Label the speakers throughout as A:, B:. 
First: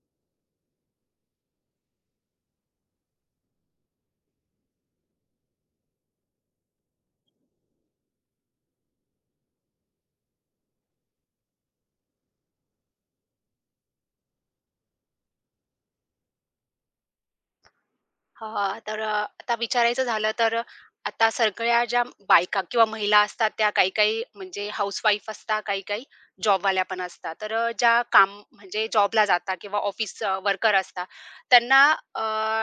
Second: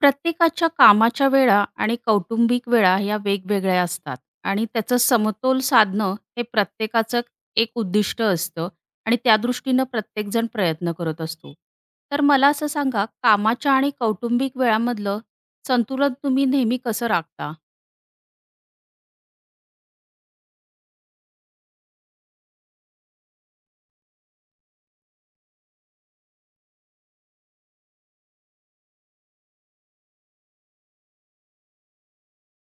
A: प्रत्येकाच्या कामाच्या वेळा आणि कौटुंबिक वेळा या वेगवेगळ्या असतात आणि त्याचं समतोल साधणं हे प्रत्येकाचं एक उद्दिष्ट असतं आणि त्या दृष्टीनं प्रत्येकजण प्रयत्न करत असतो. तर मला असं सांगा, कामाच्या आणि कौटुंबिक वेळामधलं संतुलन तुम्ही नेहमी कसं राखता?
B: हां, तर आता विचारायचं झालं तर आता सगळ्या ज्या बायका किंवा महिला असतात त्या काही-काही म्हणजे हाउसवाईफ असतात, काही-काही जॉबवाल्या पण असतात. तर ज्या काम म्हणजे जॉबला जातात किंवा ऑफिस वर्कर असतात, त्यांना अ,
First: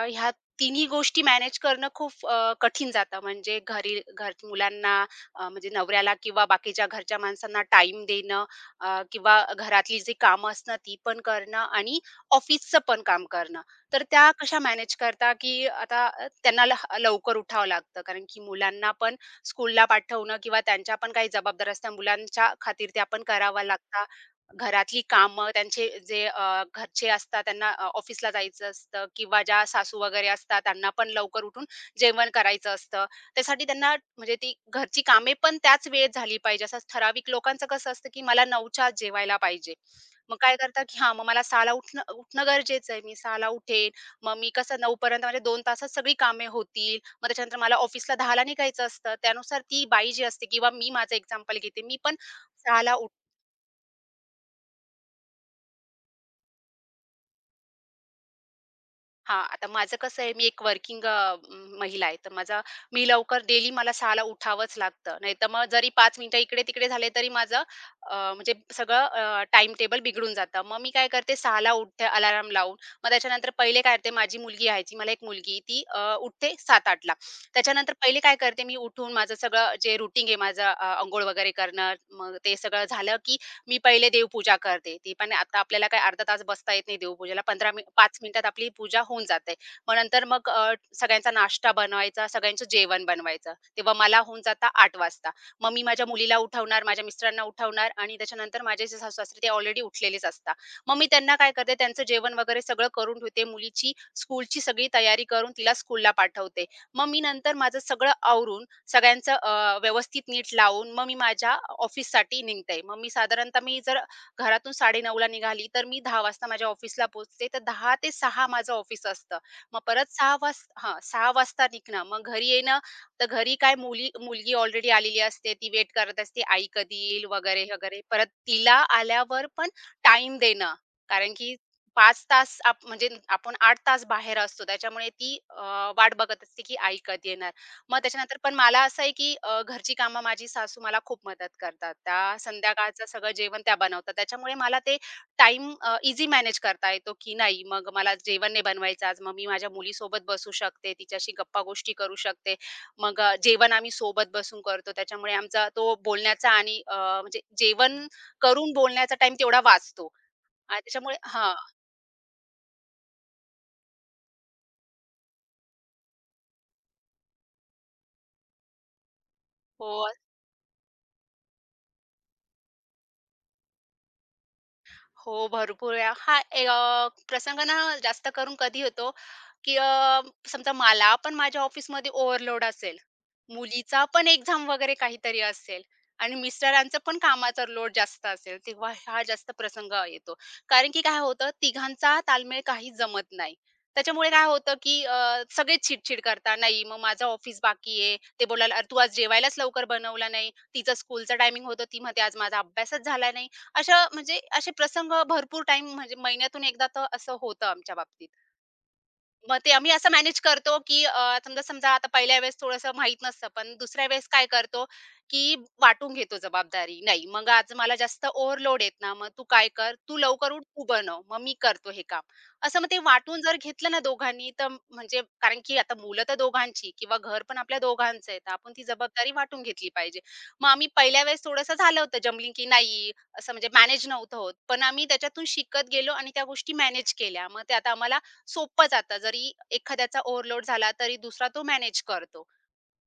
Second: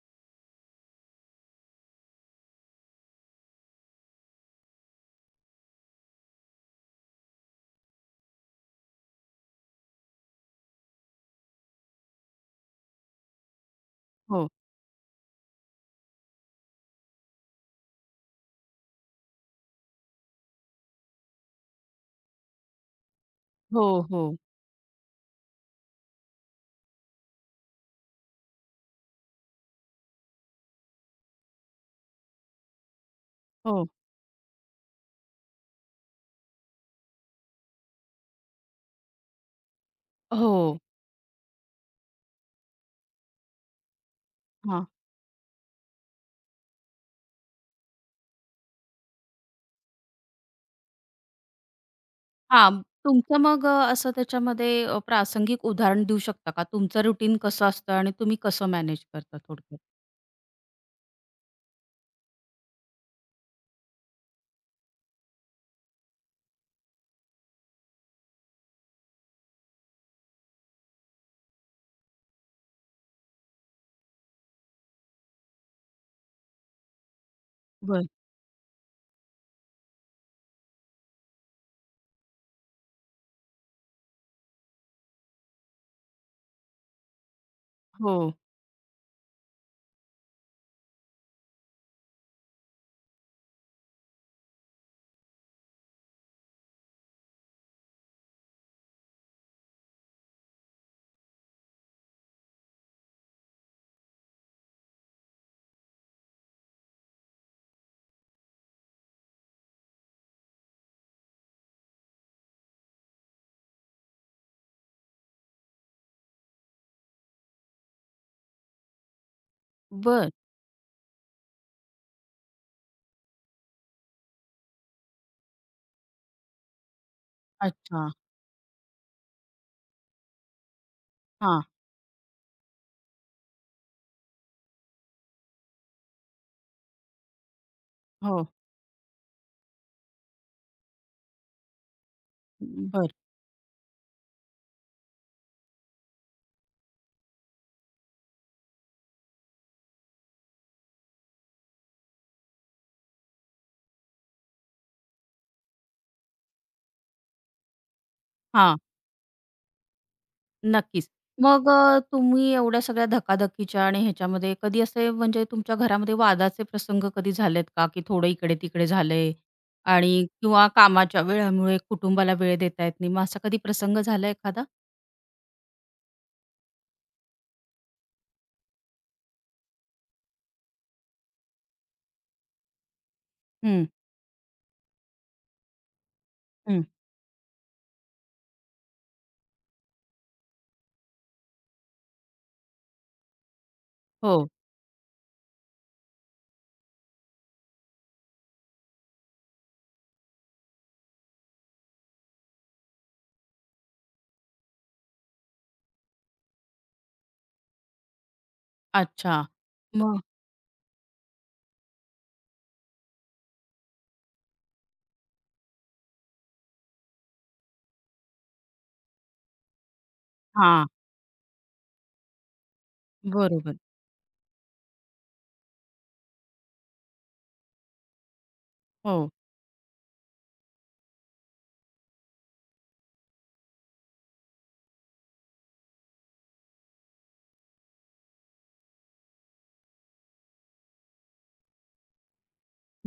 B: ह्या तिन्ही गोष्टी मॅनेज करणं खूप कठीण जातं. म्हणजे घरी घर मुलांना म्हणजे नवऱ्याला किंवा बाकीच्या घरच्या माणसांना टाईम देणं किंवा घरातली जी कामं असणं ती पण करणं आणि ऑफिसचं पण काम करणं. तर त्या
A: हो.
B: कशा मॅनेज करता, की आता त्यांना लवकर उठावं लागतं कारण की मुलांना पण स्कूलला पाठवणं किंवा त्यांच्या पण काही जबाबदाऱ्या असतात मुलांच्या खातीर त्या पण कराव्या
A: हो,
B: लागतात.
A: हो.
B: घरातली कामं त्यांचे जे घरचे असतात त्यांना ऑफिसला जायचं असतं किंवा ज्या सासू वगैरे असतात त्यांना पण लवकर उठून जेवण करायचं असतं. त्यासाठी
A: हो.
B: त्यांना म्हणजे ती घरची कामे पण त्याच वेळेत झाली पाहिजे. असं ठराविक लोकांचं कसं असतं, की मला 9च्या आत जेवायला पाहिजे. मग काय
A: हो.
B: करतात, की हां, मग मला 6:00 उठणं उठणं गरजेचं आहे. मी 6:00 ला उठेन. मग मी कसं
A: हां.
B: 9:00 पर्यंत माझे 2 तासात सगळी कामे होतील. मग त्याच्यानंतर मला ऑफिसला 10:00 ला निघायचं असतं. त्यानुसार ती बाई जी असते किंवा मी माझं एक्झाम्पल घेते. मी पण 6:00
A: हां.
B: ला
A: तुमचं मग असं त्याच्यामध्ये प्रासंगिक उदाहरण देऊ शकता का? तुमचं रुटीन कसं असतं आणि तुम्ही कसं मॅनेज करता
B: हां, आता
A: थोडक्यात?
B: माझं कसं आहे, मी एक वर्किंग महिला आहे. तर माझा मी लवकर डेली मला 6:00 ला उठावंच लागतं. नाहीतर मग जरी 5 मिनिटं इकडे-तिकडे झाले तरी माझं म्हणजे सगळं टाईम टेबल बिघडून जातं. मग मी काय करते 6:00 ला उठते अलार्म लावून. मग त्याच्यानंतर पहिले काय करते माझी मुलगी राहायची, मला एक मुलगी ती उठते 7:00-8:00. त्याच्यानंतर
A: बरं.
B: पहिले काय करते मी उठून माझं सगळं जे रूटीन आहे माझं अंघोळ वगैरे करणं, मग ते सगळं झालं की मी पहिले देवपूजा करते. ती पण आता आपल्याला काय अर्धा तास बसता येत नाही देवपूजेला. 15
A: हो.
B: 5 मिनिटात आपली पूजा होऊन जाते. मग नंतर मग सगळ्यांचा नाश्ता बनवायचा, सगळ्यांचं जेवण बनवायचं. तेव्हा मला होऊन जाता 8 वाजता. मग मी माझ्या मुलीला उठवणार, माझ्या मिस्टरांना उठवणार आणि त्याच्यानंतर माझे जे सासू-सासरे ते ऑलरेडी उठलेलेच असतात. मग मी त्यांना काय करते, त्यांचं जेवण वगैरे सगळं करून ठेवते. मुलीची स्कूलची सगळी तयारी करून तिला स्कूलला पाठवते. मग मी नंतर माझं सगळं आवरून सगळ्यांचं व्यवस्थित नीट लावून मग मी माझ्या ऑफिससाठी निघते. मग मी साधारणतः मी जर घरातून 9:30ला निघाली, तर मी 10 वाजता माझ्या ऑफिसला पोहोचते. तर 10 ते 6 माझं ऑफिस असतं. मग परत
A: बरं.
B: 6 वाजता निघणं, मग घरी येणं, तर घरी काय मुलगी ऑलरेडी आलेली असते. ती वेट करत असते, आई कधी येईल वगैरे, वगैरे.
A: अच्छा.
B: परत तिला आल्यावर पण टाईम देणं, कारण की
A: हां.
B: 5 तास आप म्हणजे आपण 8 तास बाहेर असतो. त्याच्यामुळे ती वाट बघत असते, की आई कधी येणार? मग त्याच्यानंतर
A: हो.
B: पण मला असं आहे, की घरची कामं माझी सासू मला खूप मदत करतात. त्या संध्याकाळचं
A: बर,
B: सगळं जेवण त्या बनवतात. त्याच्यामुळे मला ते टाईम इझी मॅनेज करता येतो, की नाही मग मला जेवण नाही बनवायचं आज, मग मी माझ्या मुलीसोबत बसू शकते, तिच्याशी गप्पागोष्टी करू शकते. मग जेवण आम्ही सोबत बसून करतो. त्याच्यामुळे आमचा तो बोलण्याचा आणि म्हणजे जेवण करून
A: हां.
B: बोलण्याचा टाईम तेवढा वाचतो आणि
A: नक्कीच.
B: त्याच्यामुळे हां.
A: मग तुम्ही एवढ्या सगळ्या धकाधकीच्या आणि ह्याच्यामध्ये कधी असे म्हणजे तुमच्या घरामध्ये वादाचे प्रसंग कधी झालेत का? की थोडं इकडे-तिकडे झालंय
B: हो.
A: आणि किंवा कामाच्या वेळामुळे कुटुंबाला वेळ देता येत नाही. मग असा कधी प्रसंग झाला एखादा?
B: हो, भरपूर वेळा. हा प्रसंग ना जास्त करून कधी होतो, की समजा मला पण माझ्या ऑफिसमध्ये ओव्हरलोड असेल,
A: हं,
B: मुलीचा पण एक्झाम वगैरे काहीतरी असेल आणि
A: हं.
B: मिस्टरांचं पण कामाचा लोड जास्त असेल, तेव्हा हा जास्त प्रसंग येतो. कारण की काय होतं, तिघांचा ताळमेळ काही जमत नाही. त्याच्यामुळे काय
A: हो.
B: होतं, की सगळेच चिडचिड करतात. "नाही, मग माझं ऑफिस बाकी आहे." ते बोलायला, "अरे, तू आज जेवायलाच लवकर बनवलं नाही." तिचा स्कूलचा टायमिंग होतं, ती म्हणते, "आज माझा अभ्यासच झाला नाही." अशा म्हणजे असे प्रसंग भरपूर टाईम म्हणजे महिन्यातून एकदा तर असं होतं आमच्या बाबतीत.
A: अच्छा.
B: मग ते आम्ही असं
A: मग
B: मॅनेज करतो, की समजा समजा आता पहिल्या वेळेस थोडंसं माहीत नसतं, पण दुसऱ्या वेळेस काय करतो, की वाटून घेतो जबाबदारी. नाही, मग आज मला जास्त ओव्हरलोड आहेत ना, मग तू काय कर, तू लवकर उठ, तू
A: हां.
B: बनव, मग मी करतो हे काम. असं मग ते वाटून जर
A: बरोबर.
B: घेतलं ना दोघांनी, तर म्हणजे कारण की आता मुलं तर दोघांची किंवा घर पण आपल्या दोघांचं आहे, तर आपण ती
A: हो.
B: जबाबदारी वाटून घेतली पाहिजे. मग आम्ही पहिल्या वेळेस थोडंसं झालं होतं जमलिंग, की नाही असं म्हणजे मॅनेज नव्हतं होत, पण आम्ही त्याच्यातून शिकत गेलो आणि त्या गोष्टी मॅनेज केल्या. मग ते आता आम्हाला सोपं जातं. जरी एखाद्याचा ओव्हरलोड झाला, तरी दुसरा तो मॅनेज करतो.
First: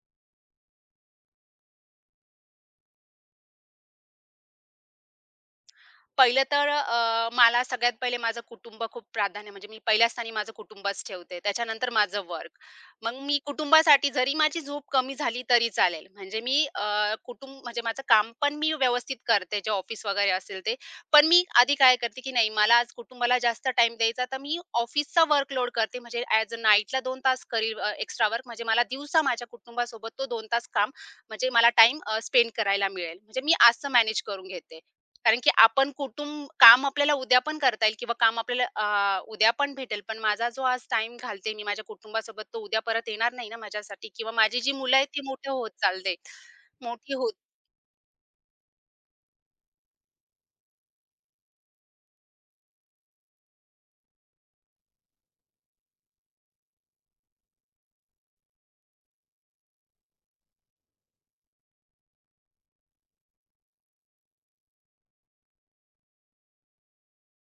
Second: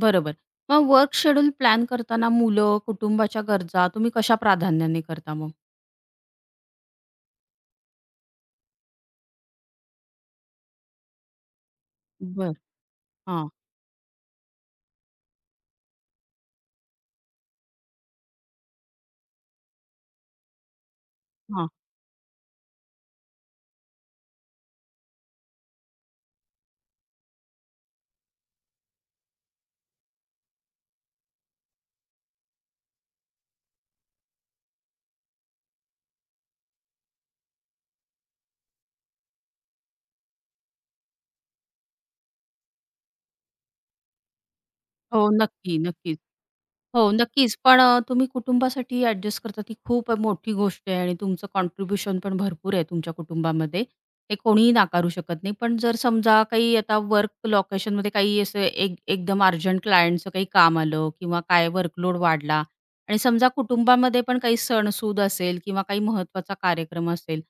A: बरोबर. मग वर्क शेड्यूल प्लॅन करताना मुलं, कुटुंबाच्या गरजा तुम्ही कशा प्राधान्याने करता मग?
B: पहिलं तर मला सगळ्यात पहिले माझं कुटुंब खूप प्राधान्य म्हणजे मी पहिल्या स्थानी माझं कुटुंबच ठेवते. त्याच्यानंतर माझं वर्क.
A: बरं.
B: मग मी
A: हां,
B: कुटुंबासाठी जरी माझी झोप कमी झाली तरी चालेल. म्हणजे मी कुटुंब म्हणजे माझं काम पण मी व्यवस्थित करते जे ऑफिस वगैरे असेल ते. पण मी
A: हां.
B: आधी काय करते, की नाही मला आज कुटुंबाला जास्त टाईम द्यायचा तर मी ऑफिसचा वर्कलोड करते. म्हणजे ॲज अ नाईटला 2 तास करील एक्स्ट्रा वर्क. म्हणजे मला दिवसा माझ्या कुटुंबासोबत तो 2 तास काम म्हणजे मला टाईम स्पेंड करायला मिळेल. म्हणजे मी असं मॅनेज करून घेते. कारण की आपण कुटुंब काम आपल्याला उद्या पण करता येईल किंवा काम आपल्याला उद्या पण भेटेल. पण माझा जो आज टाईम घालते मी माझ्या कुटुंबासोबत, तो उद्या परत येणार नाही ना माझ्यासाठी किंवा माझी जी मुलं आहेत ती
A: हो, नक्की, नक्कीच. हो,
B: मोठी होत
A: नक्कीच. पण तुम्ही कुटुंबासाठी ॲडजस्ट करता ती खूप मोठी गोष्ट आहे आणि तुमचं कॉन्ट्रिब्युशन पण भरपूर आहे तुमच्या कुटुंबामध्ये. ते कोणीही नाकारू शकत नाही. पण जर समजा काही आता वर्क लोकेशनमध्ये काही असं एक एकदम अर्जंट क्लायंटचं काही काम आलं किंवा काय वर्कलोड वाढला आणि समजा कुटुंबामध्ये पण काही सणसूद असेल किंवा काही महत्त्वाचा कार्यक्रम असेल,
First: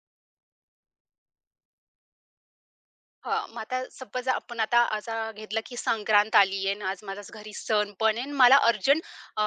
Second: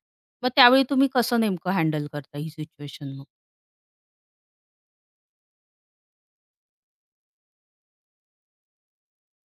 A: मग त्यावेळी तुम्ही कसं नेमकं हँडल करता ही सिच्युएशन मग?
B: हां, मग आता सपोज आपण आता असा घेतला की संक्रांत आली आहे आणि आज माझा घरी सण पण आहे आणि मला अर्जंट अ,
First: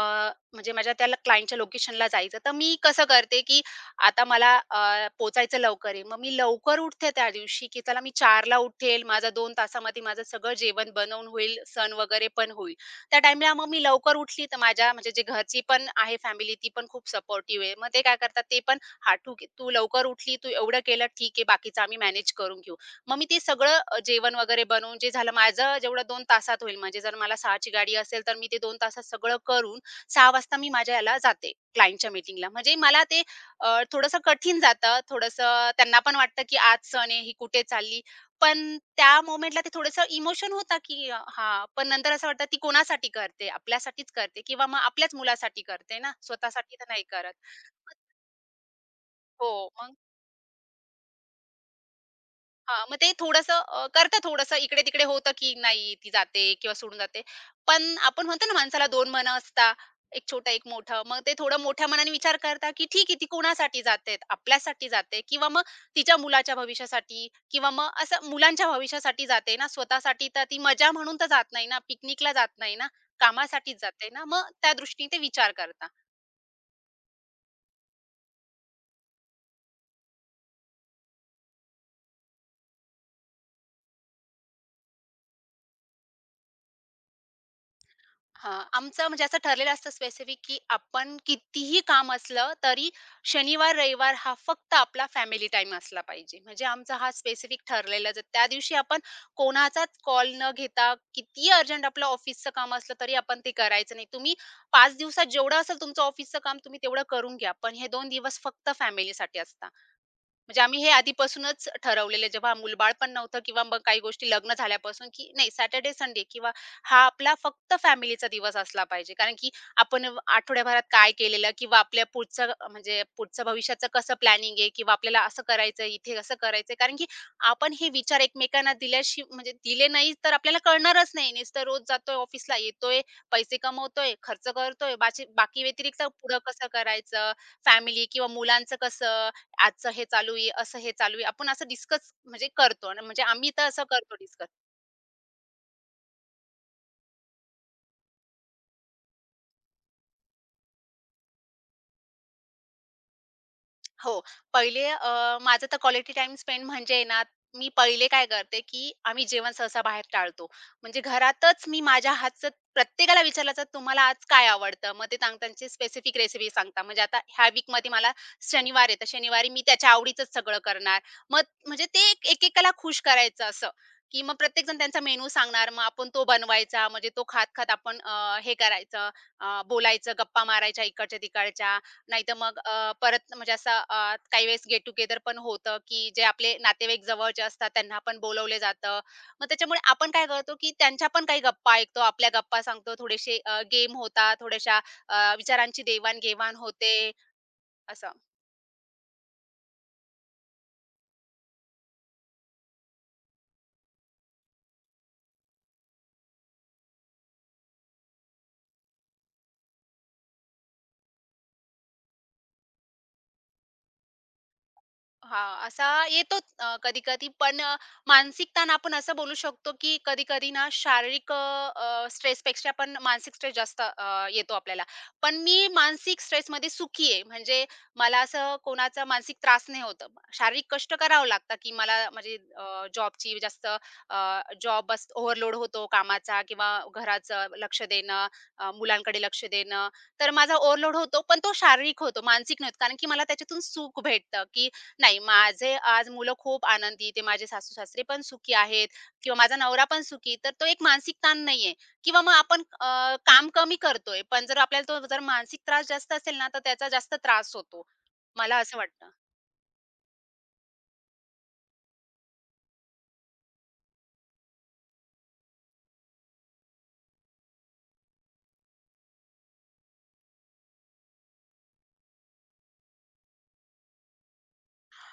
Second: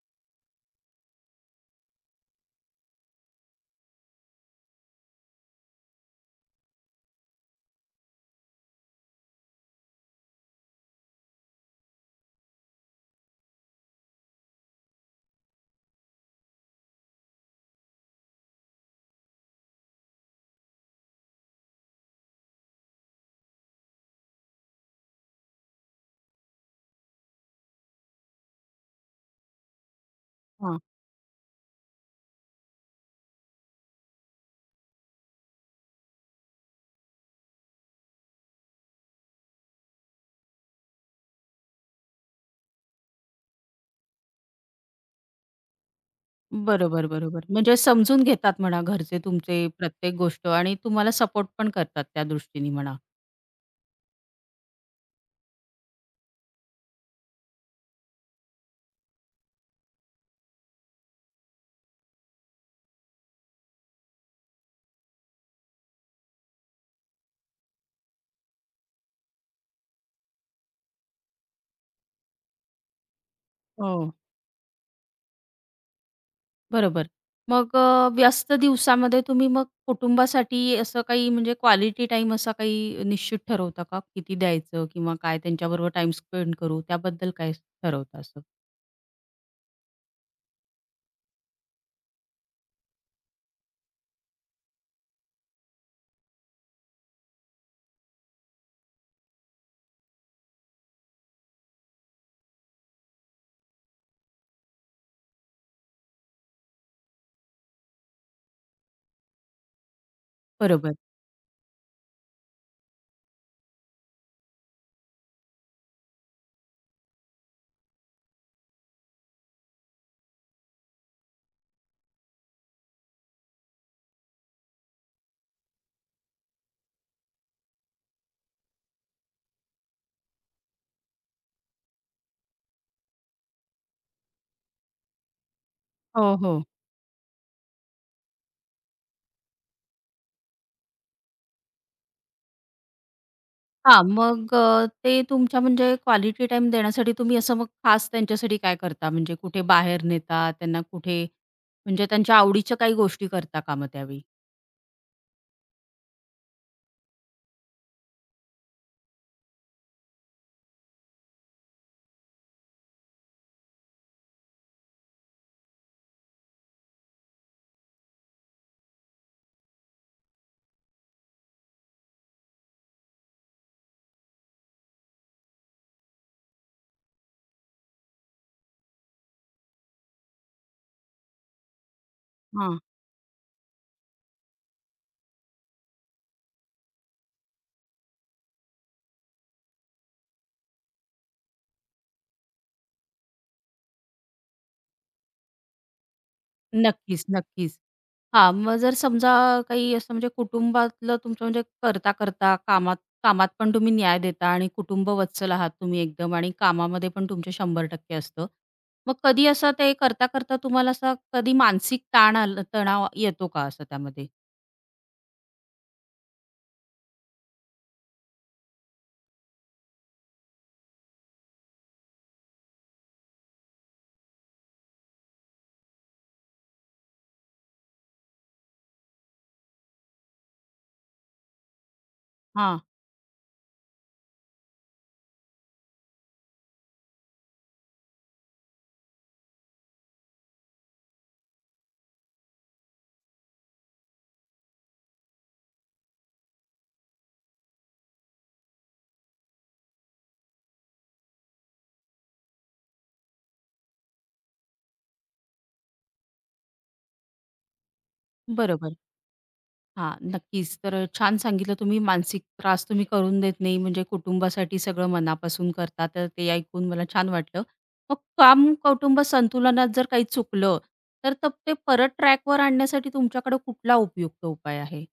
B: म्हणजे माझ्या त्या क्लायंटच्या लोकेशनला जायचं तर मी कसं करते की आता मला पोचायचं लवकर आहे मग मी लवकर उठते त्या दिवशी की चला मी 4ला उठेल माझा 2 तासामध्ये माझं सगळं जेवण बनवून होईल सण वगैरे पण होईल त्या टाईमला मग मी लवकर उठली तर माझ्या म्हणजे जे घरची पण आहे फॅमिली ती पण खूप सपोर्टिव्ह आहे मग ते काय करतात ते पण हा ठीक आहे तू लवकर उठली तू एवढं केलं ठीक आहे बाकीचं आम्ही मॅनेज करून घेऊ मग मी ते सगळं जेवण वगैरे बनवून जे झालं माझं जेवढं 2 तासात होईल म्हणजे जर मला 6 ची गाडी असेल, तर मी ते 2 तासात सगळं करून 6 वाजता मी माझ्या याला जाते क्लायंटच्या मीटिंगला. म्हणजे मला ते थोडंसं कठीण जातं. थोडंसं त्यांना पण वाटतं, की आज सण आहे, ही कुठे चालली? पण त्या मोमेंटला ते थोडंसं इमोशन होता, की हां, पण नंतर असं वाटतं ती कोणासाठी करते? आपल्यासाठीच करते किंवा मग आपल्याच मुलासाठी करते ना, स्वतःसाठी तर नाही
A: बरोबर,
B: करत.
A: बरोबर. म्हणजे समजून घेतात म्हणा घरचे
B: हो,
A: तुमचे
B: मग
A: प्रत्येक गोष्ट आणि तुम्हाला सपोर्ट पण करतात त्या दृष्टीने
B: हां,
A: म्हणा.
B: मग ते थोडंसं करतं थोडंसं इकडे-तिकडे होतं, की नाही ती जाते किंवा सोडून जाते. पण आपण म्हणतो ना माणसाला 2 मनं असता, एक छोटं, एक मोठं. मग ते थोडं मोठ्या मनाने विचार करता, की ठीक आहे ती कोणासाठी जाते? आपल्यासाठी जाते किंवा मग तिच्या मुलाच्या भविष्यासाठी किंवा मग असं मुलांच्या भविष्यासाठी जाते ना, स्वतःसाठी तर ती मजा म्हणून तर जात नाही ना, पिकनिकला जात नाही ना, कामासाठीच
A: हो.
B: जाते ना, मग त्या दृष्टीने ते विचार करता.
A: बरोबर. मग व्यस्त दिवसामध्ये तुम्ही मग कुटुंबासाठी असं काही म्हणजे क्वालिटी टाइम असा काही निश्चित ठरवता का? किती द्यायचं किंवा काय त्यांच्याबरोबर टाईम स्पेंड करू त्याबद्दल काय ठरवता असं?
B: हां, आमचं म्हणजे असं ठरलेलं असतं स्पेसिफिक, की आपण कितीही काम असलं तरी शनिवार, रविवार हा फक्त आपला फॅमिली टाईम असला पाहिजे. म्हणजे आमचा हा स्पेसिफिक ठरलेलाच आहे. त्या दिवशी आपण कोणाचाच कॉल न घेता कितीही अर्जंट आपलं ऑफिसचं काम असलं तरी आपण ते करायचं नाही. तुम्ही 5 दिवसात जेवढं असेल तुमचं ऑफिसचं काम तुम्ही तेवढं करून घ्या. पण हे 2 दिवस फक्त फॅमिलीसाठी असतात. म्हणजे आम्ही हे
A: बरोबर.
B: आधीपासूनच ठरवलेलं जेव्हा मुलबाळ पण नव्हतं किंवा मग काही गोष्टी लग्न झाल्यापासून, की नाही सॅटर्डे, संडे किंवा हा आपला फक्त फॅमिलीचा दिवस असला पाहिजे. कारण की आपण आठवड्याभरात काय केलेलं किंवा आपल्या पुढचं म्हणजे पुढचं भविष्याचं कसं प्लॅनिंग आहे किंवा आपल्याला असं करायचं इथे असं करायचं कारण की आपण हे विचार एकमेकांना दिल्याशी म्हणजे दिले नाही तर आपल्याला कळणारच नाही. नुसतं रोज जातोय ऑफिसला, येतोय, पैसे कमवतोय, खर्च करतोय, बाची बाकी व्यतिरिक्त
A: हो,
B: पुढं
A: हो.
B: कसं करायचं, फॅमिली किंवा मुलांचं कसं आजचं हे चालू आहे, असं हे चालू आहे. आपण असं डिस्कस म्हणजे करतो आणि म्हणजे आम्ही तर असं
A: हां,
B: करतो डिस्कस.
A: मग ते तुमच्या म्हणजे क्वालिटी टाईम देण्यासाठी तुम्ही असं मग खास त्यांच्यासाठी काय करता? म्हणजे कुठे बाहेर नेता, त्यांना कुठे म्हणजे त्यांच्या आवडीच्या काही गोष्टी करता का मग
B: हो.
A: त्यावेळी?
B: पहिले माझं तर क्वालिटी टाईम स्पेंड म्हणजे ना, मी पहिले काय करते, की आम्ही जेवण सहसा बाहेर टाळतो. म्हणजे घरातच मी माझ्या हातचं प्रत्येकाला विचारलं तर तुम्हाला आज काय आवडतं? मग ते सांगतात त्यांची स्पेसिफिक रेसिपी सांगता म्हणजे आता ह्या वीकमध्ये मला शनिवार आहे, तर शनिवारी मी त्याच्या आवडीचंच सगळं करणार. मग म्हणजे ते एकेकाला खुश करायचं असं, की मग प्रत्येकजण त्यांचा मेनू सांगणार. मग आपण तो बनवायचा. म्हणजे तो खात-खात आपण हे करायचं, बोलायचं, गप्पा मारायच्या इकडच्या-तिकडच्या. नाहीतर मग
A: हां.
B: परत म्हणजे असा काही वेळेस गेट टुगेदर पण होतं, की जे आपले नातेवाईक जवळचे असतात त्यांना पण बोलावलं जातं. मग त्याच्यामुळे आपण काय करतो, की त्यांच्या पण काही गप्पा ऐकतो, आपल्या गप्पा सांगतो, थोडेसे गेम होतात, थोड्याशा विचारांची देवाण होते,
A: नक्कीच, नक्कीच.
B: असं.
A: हां, मग जर समजा काही असं म्हणजे कुटुंबातलं तुमचं म्हणजे करता-करता कामात कामात पण तुम्ही न्याय देता आणि कुटुंब वत्सल आहात तुम्ही एकदम आणि कामामध्ये पण तुमचे 100% असतं. मग कधी असं ते करता-करता तुम्हाला असा कधी मानसिक ताण आला, तणाव येतो का असं त्यामध्ये?
B: हां, असा येतोच कधी-कधी पण मानसिक ताण आपण असं बोलू शकतो, की कधी-कधी ना शारीरिक अ, अ, स्ट्रेसपेक्षा पण मानसिक स्ट्रेस जास्त येतो आपल्याला. पण मी मानसिक स्ट्रेसमध्ये सुखी आहे. म्हणजे मला असं कोणाचा मानसिक त्रास नाही होत. शारीरिक कष्ट करावं लागतं, की मला म्हणजे
A: हां.
B: जॉबची जास्त जॉब बस ओव्हरलोड होतो कामाचा किंवा घराचं लक्ष देणं, मुलांकडे लक्ष देणं. तर माझा ओव्हरलोड होतो, पण तो शारीरिक होतो, मानसिक नाही होत. कारण की मला त्याच्यातून सुख भेटतं, की नाही, माझे आज मुलं खूप आनंदी, ते माझे सासू-सासरे पण सुखी आहेत किंवा माझा नवरा पण सुखी, तर तो एक मानसिक ताण नाहीये किंवा मग आपण काम कमी करतोय, पण जर आपल्याला तो जर मानसिक त्रास जास्त असेल ना, तर त्याचा जास्त त्रास होतो. मला असं
A: बरोबर.
B: वाटतं.
A: हां, नक्कीच. तर छान सांगितलं, तुम्ही मानसिक त्रास तुम्ही करून देत नाही म्हणजे कुटुंबासाठी सगळं मनापासून करता, तर ते ऐकून मला छान वाटलं. मग काम कौटुंब संतुलनात जर काही चुकलं, तर ते परत ट्रॅकवर आणण्यासाठी तुमच्याकडे कुठला उपयुक्त उपाय आहे?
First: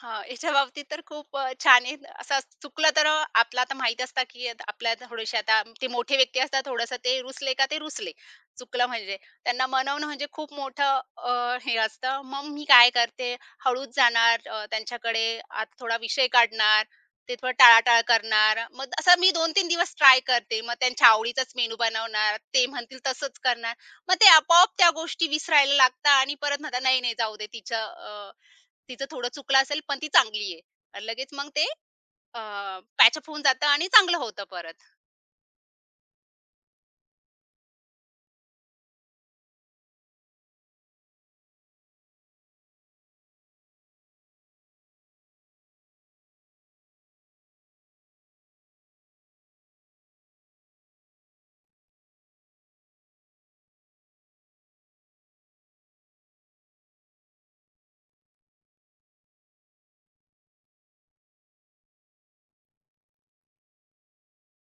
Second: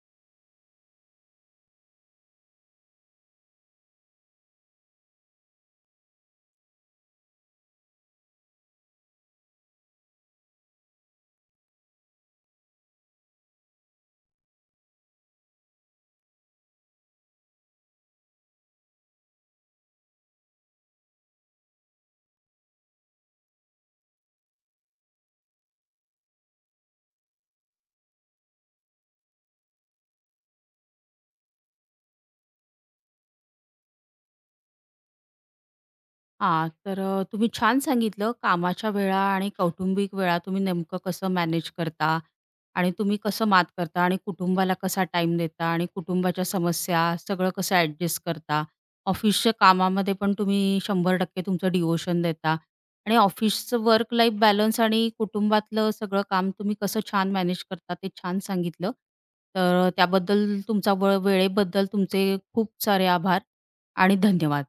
B: हां, याच्या बाबतीत तर खूप छान आहे. असं चुकलं तर आपलं आता माहीत असतं, की आता आपल्या थोडेसे आता ते मोठे व्यक्ती असतात, थोडंसं ते रुसले का ते रुसले. चुकलं म्हणजे त्यांना मनवणं म्हणजे खूप मोठं हे असतं. मग मी काय करते, हळूच जाणार त्यांच्याकडे आता थोडा विषय काढणार, ते थोडं टाळाटाळ करणार. मग असं मी 2-3 दिवस ट्राय करते. मग त्यांच्या आवडीचाच मेनू बनवणार, ते म्हणतील तसंच करणार. मग ते आपोआप त्या गोष्टी विसरायला लागतात आणि परत म्हणतात, "नाही, नाही, जाऊ दे तिचं तिचं थोडं चुकलं असेल, पण ती चांगली आहे. आणि लगेच मग ते अ, पॅचअप होऊन जातं आणि चांगलं होतं परत.
A: हां, तर तुम्ही छान सांगितलं कामाच्या वेळा आणि कौटुंबिक वेळा तुम्ही नेमकं कसं मॅनेज करता आणि तुम्ही कसं मात करता आणि कुटुंबाला कसा टाईम देता आणि कुटुंबाच्या समस्या सगळं कसं ॲडजस्ट करता. ऑफिसच्या कामामध्ये पण तुम्ही 100% तुमचं डिवोशन देता आणि ऑफिसचं वर्क लाईफ बॅलन्स आणि कुटुंबातलं सगळं काम तुम्ही कसं छान मॅनेज करता ते छान सांगितलं. तर त्याबद्दल तुमचा व वेळेबद्दल तुमचे खूप सारे आभार आणि धन्यवाद.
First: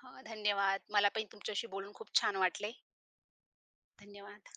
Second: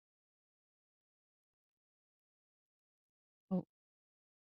B: हं, धन्यवाद. मला पण तुमच्याशी बोलून खूप छान वाटले. धन्यवाद.